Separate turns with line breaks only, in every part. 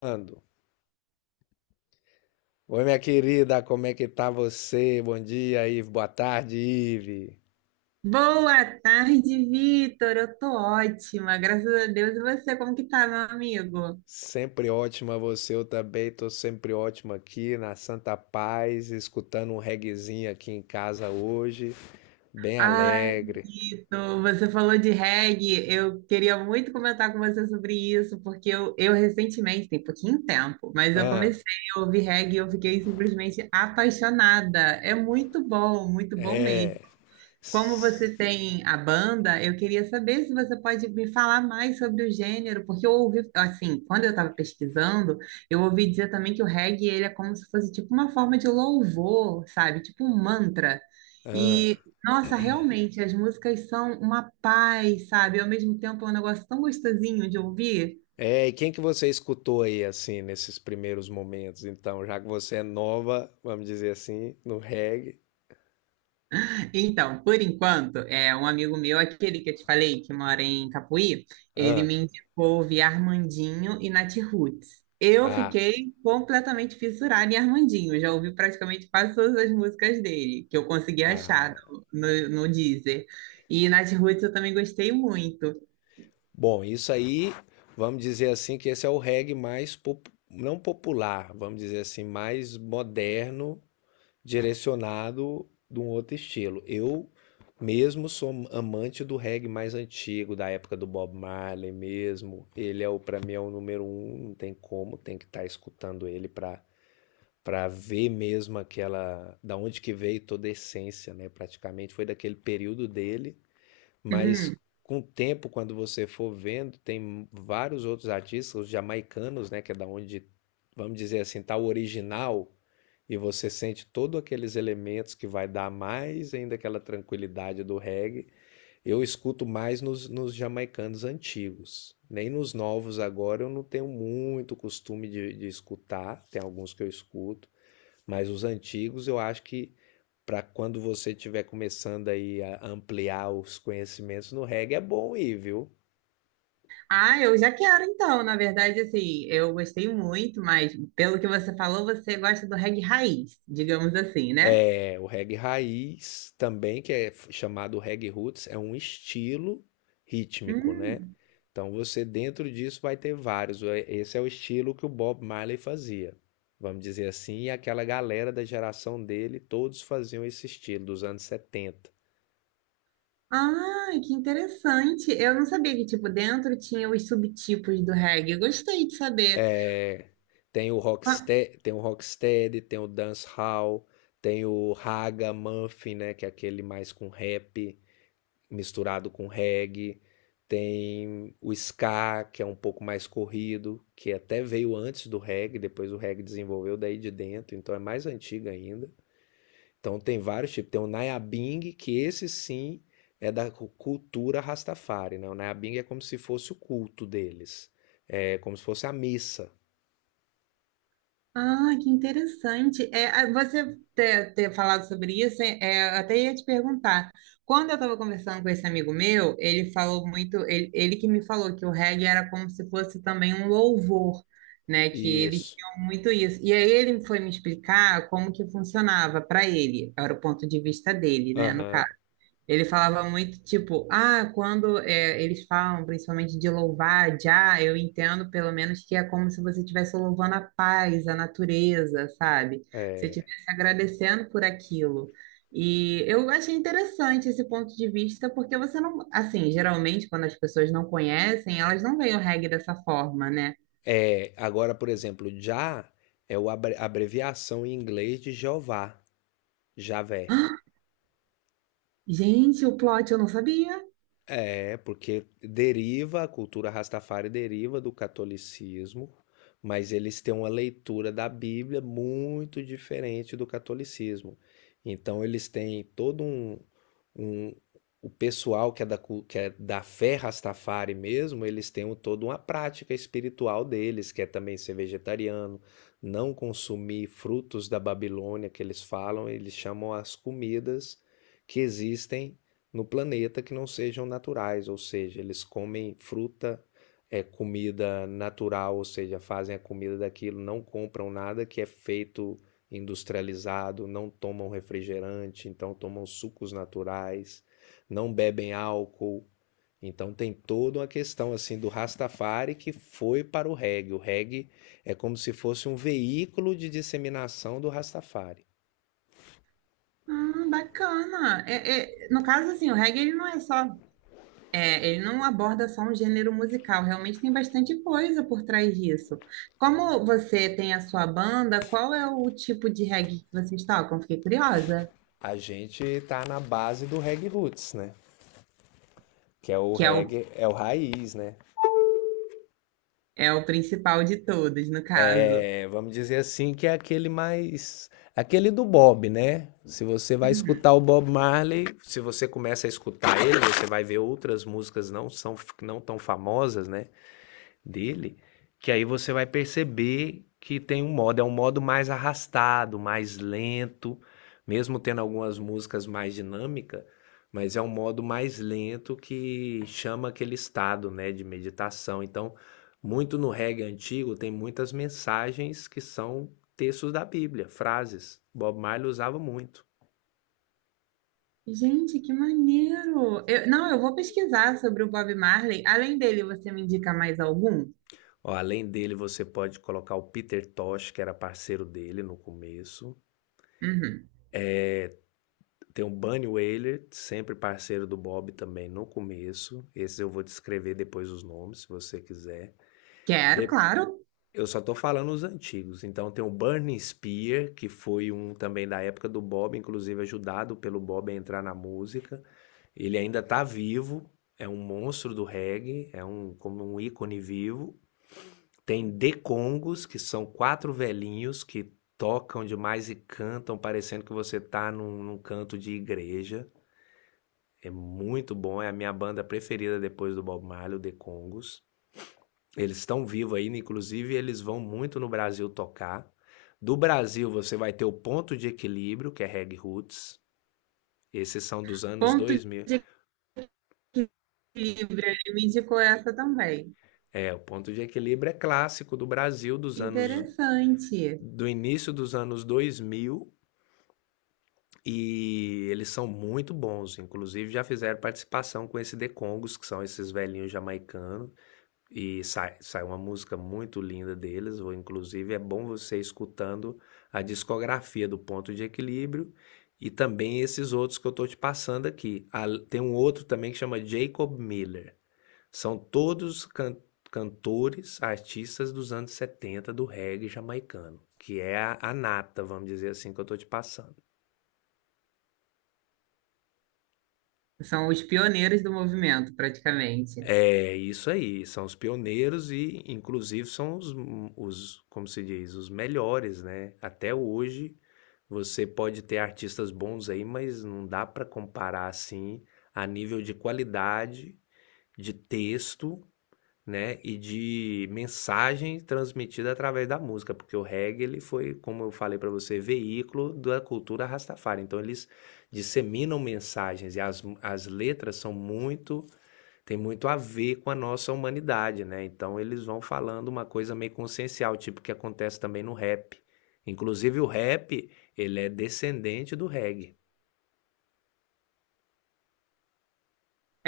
Ando. Oi, minha querida, como é que tá você? Bom dia, Ive. Boa tarde, Ive.
Boa tarde, Vitor. Eu tô ótima, graças a Deus. E você, como que tá, meu amigo?
Sempre ótima você, eu também tô sempre ótima aqui na Santa Paz, escutando um reguezinho aqui em casa hoje, bem
Ai,
alegre.
Vitor, você falou de reggae. Eu queria muito comentar com você sobre isso, porque eu recentemente, tem pouquinho tempo, mas eu
Ah,
comecei a ouvir reggae e eu fiquei simplesmente apaixonada. É muito bom mesmo.
é.
Como você tem a banda, eu queria saber se você pode me falar mais sobre o gênero, porque eu ouvi, assim, quando eu estava pesquisando, eu ouvi dizer também que o reggae, ele é como se fosse tipo uma forma de louvor, sabe? Tipo um mantra.
Ah,
E, nossa, realmente, as músicas são uma paz, sabe? Ao mesmo tempo, é um negócio tão gostosinho de ouvir.
é. E quem que você escutou aí assim nesses primeiros momentos? Então, já que você é nova, vamos dizer assim, no reggae.
Então, por enquanto, é um amigo meu, aquele que eu te falei, que mora em Capuí, ele
Ah,
me indicou ouvir Armandinho e Nath Roots. Eu
ah,
fiquei completamente fissurada em Armandinho, eu já ouvi praticamente quase todas as músicas dele que eu consegui achar
ah.
no Deezer. E Nath Roots eu também gostei muito.
Bom, isso aí, vamos dizer assim, que esse é o reggae mais, não popular, vamos dizer assim, mais moderno, direcionado de um outro estilo. Eu mesmo sou amante do reggae mais antigo, da época do Bob Marley mesmo. Ele é o, para mim, é o número um, não tem como, tem que estar escutando ele para ver mesmo aquela, da onde que veio toda a essência, né? Praticamente foi daquele período dele, mas
Hum.
com o tempo, quando você for vendo, tem vários outros artistas, os jamaicanos, né, que é da onde, vamos dizer assim, tá o original, e você sente todos aqueles elementos que vai dar mais ainda aquela tranquilidade do reggae. Eu escuto mais nos jamaicanos antigos. Nem nos novos agora eu não tenho muito costume de escutar, tem alguns que eu escuto, mas os antigos eu acho que para quando você estiver começando aí a ampliar os conhecimentos no reggae, é bom ir, viu?
Ah, eu já quero então, na verdade, assim, eu gostei muito, mas pelo que você falou, você gosta do reggae raiz, digamos assim, né?
É, o reggae raiz também, que é chamado reggae roots, é um estilo rítmico, né?
Hum.
Então você dentro disso vai ter vários. É, esse é o estilo que o Bob Marley fazia, vamos dizer assim, e aquela galera da geração dele, todos faziam esse estilo dos anos 70.
Ah, que interessante. Eu não sabia que, tipo, dentro tinha os subtipos do reggae. Eu gostei de saber.
É, tem o
Ah,
Rocksteady, tem o Dancehall, tem o Raga Muffin, né, que é aquele mais com rap misturado com reggae. Tem o ska, que é um pouco mais corrido, que até veio antes do reggae, depois o reggae desenvolveu daí de dentro, então é mais antigo ainda. Então tem vários tipos. Tem o Nayabing, que esse sim é da cultura Rastafari, né? O Nayabing é como se fosse o culto deles, é como se fosse a missa.
ah, que interessante. É, ah, você ter, ter falado sobre isso, é, é, eu até ia te perguntar. Quando eu estava conversando com esse amigo meu, ele falou muito, ele que me falou que o reggae era como se fosse também um louvor, né? Que eles
Isso.
tinham muito isso. E aí ele foi me explicar como que funcionava para ele, era o ponto de vista dele, né, no
Aham.
caso. Ele falava muito tipo, ah, quando é, eles falam principalmente de louvar, já, eu entendo pelo menos que é como se você estivesse louvando a paz, a natureza, sabe? Você
É.
estivesse agradecendo por aquilo. E eu achei interessante esse ponto de vista, porque você não, assim, geralmente quando as pessoas não conhecem, elas não veem o reggae dessa forma, né?
É, agora, por exemplo, já é o abreviação em inglês de Jeová, Javé.
Gente, o plot eu não sabia.
É, porque deriva, a cultura Rastafari deriva do catolicismo, mas eles têm uma leitura da Bíblia muito diferente do catolicismo. Então eles têm todo um- o pessoal que é da, que é da fé Rastafari mesmo, eles têm toda uma prática espiritual deles, que é também ser vegetariano, não consumir frutos da Babilônia que eles falam, eles chamam as comidas que existem no planeta que não sejam naturais, ou seja, eles comem fruta, é comida natural, ou seja, fazem a comida daquilo, não compram nada que é feito industrializado, não tomam refrigerante, então tomam sucos naturais, não bebem álcool. Então tem toda uma questão assim do Rastafari que foi para o reggae. O reggae é como se fosse um veículo de disseminação do Rastafari.
Ah, bacana. É, é, no caso, assim, o reggae ele não é só. É, ele não aborda só um gênero musical, realmente tem bastante coisa por trás disso. Como você tem a sua banda, qual é o tipo de reggae que vocês tocam? Fiquei curiosa.
A gente está na base do reggae roots, né? Que é o
Que é o,
reggae, é o raiz, né?
é o principal de todos, no caso.
É, vamos dizer assim que é aquele mais, aquele do Bob, né? Se você vai
Uhum.
escutar o Bob Marley, se você começa a escutar ele, você vai ver outras músicas, não são não tão famosas, né, dele, que aí você vai perceber que tem um modo, é um modo mais arrastado, mais lento, mesmo tendo algumas músicas mais dinâmicas, mas é um modo mais lento que chama aquele estado, né, de meditação. Então, muito no reggae antigo tem muitas mensagens que são textos da Bíblia, frases. Bob Marley usava muito.
Gente, que maneiro! Não, eu vou pesquisar sobre o Bob Marley. Além dele, você me indica mais algum?
Ó, além dele, você pode colocar o Peter Tosh, que era parceiro dele no começo.
Uhum.
Tem o Bunny Wailer, sempre parceiro do Bob também no começo. Esses eu vou descrever depois os nomes, se você quiser.
Quero,
De-
claro.
Eu só tô falando os antigos. Então tem o Burning Spear, que foi um também da época do Bob, inclusive ajudado pelo Bob a entrar na música. Ele ainda tá vivo, é um monstro do reggae, é um como um ícone vivo. Tem The Congos, que são quatro velhinhos que tocam demais e cantam, parecendo que você tá num canto de igreja. É muito bom, é a minha banda preferida depois do Bob Marley, o The Congos. Eles estão vivos ainda, inclusive eles vão muito no Brasil tocar. Do Brasil você vai ter o Ponto de Equilíbrio, que é Reg Roots. Esses são dos anos
Ponto
2000.
Livre, ele me indicou essa também.
É, o Ponto de Equilíbrio é clássico do Brasil dos anos,
Interessante.
do início dos anos 2000, e eles são muito bons, inclusive já fizeram participação com esse The Congos, que são esses velhinhos jamaicanos. E sai uma música muito linda deles, ou inclusive é bom você ir escutando a discografia do Ponto de Equilíbrio e também esses outros que eu estou te passando aqui. Tem um outro também que chama Jacob Miller. São todos cantores, artistas dos anos 70 do reggae jamaicano, que é a nata, vamos dizer assim, que eu estou te passando.
São os pioneiros do movimento, praticamente.
É isso aí, são os pioneiros e, inclusive, são os, como se diz, os melhores, né? Até hoje você pode ter artistas bons aí, mas não dá para comparar assim a nível de qualidade de texto, né, e de mensagem transmitida através da música, porque o reggae ele foi, como eu falei para você, veículo da cultura Rastafari. Então eles disseminam mensagens e as letras são muito, tem muito a ver com a nossa humanidade, né? Então eles vão falando uma coisa meio consciencial, tipo que acontece também no rap. Inclusive o rap, ele é descendente do reggae.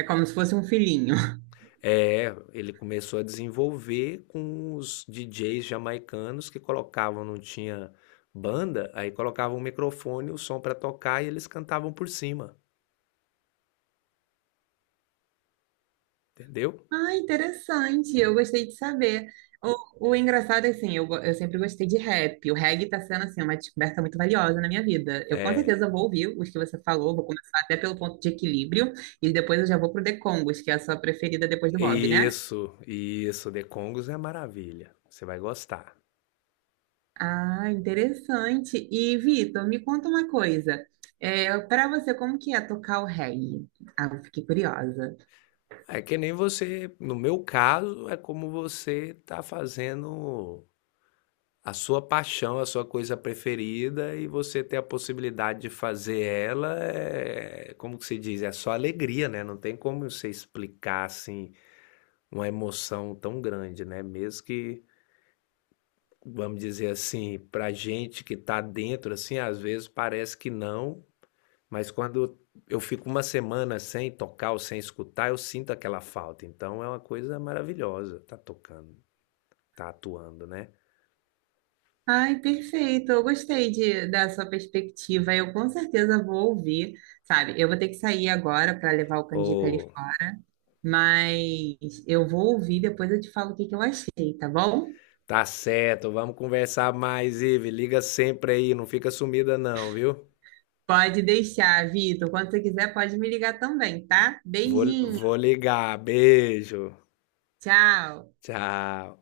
É como se fosse um filhinho.
É, ele começou a desenvolver com os DJs jamaicanos que colocavam, não tinha banda, aí colocavam o microfone, o som para tocar e eles cantavam por cima, entendeu?
Ah, interessante. Eu gostei de saber. O engraçado é assim, eu, eu sempre gostei de rap. O reggae tá sendo assim uma descoberta muito valiosa na minha vida. Eu com
É,
certeza vou ouvir os que você falou, vou começar até pelo Ponto de Equilíbrio e depois eu já vou pro The Congos, que é a sua preferida depois do Bob, né?
isso, The Congos é maravilha, você vai gostar.
Ah, interessante. E Vitor, me conta uma coisa. É, para você, como que é tocar o reggae? Ah, eu fiquei curiosa.
É que nem você, no meu caso, é como você tá fazendo a sua paixão, a sua coisa preferida e você ter a possibilidade de fazer ela, é, como que se diz, é só alegria, né? Não tem como você explicar assim uma emoção tão grande, né? Mesmo que, vamos dizer assim, pra gente que tá dentro assim, às vezes parece que não, mas quando eu fico uma semana sem tocar ou sem escutar, eu sinto aquela falta. Então é uma coisa maravilhosa tá tocando, tá atuando, né?
Ai, perfeito. Eu gostei de, da sua perspectiva. Eu com certeza vou ouvir, sabe? Eu vou ter que sair agora para levar o Canjica ali
Ou
fora, mas eu vou ouvir, depois eu te falo o que que eu achei, tá bom?
tá certo, vamos conversar mais, Ive. Liga sempre aí, não fica sumida não, viu?
Pode deixar, Vitor. Quando você quiser, pode me ligar também, tá? Beijinho.
Vou ligar. Beijo.
Tchau.
Tchau.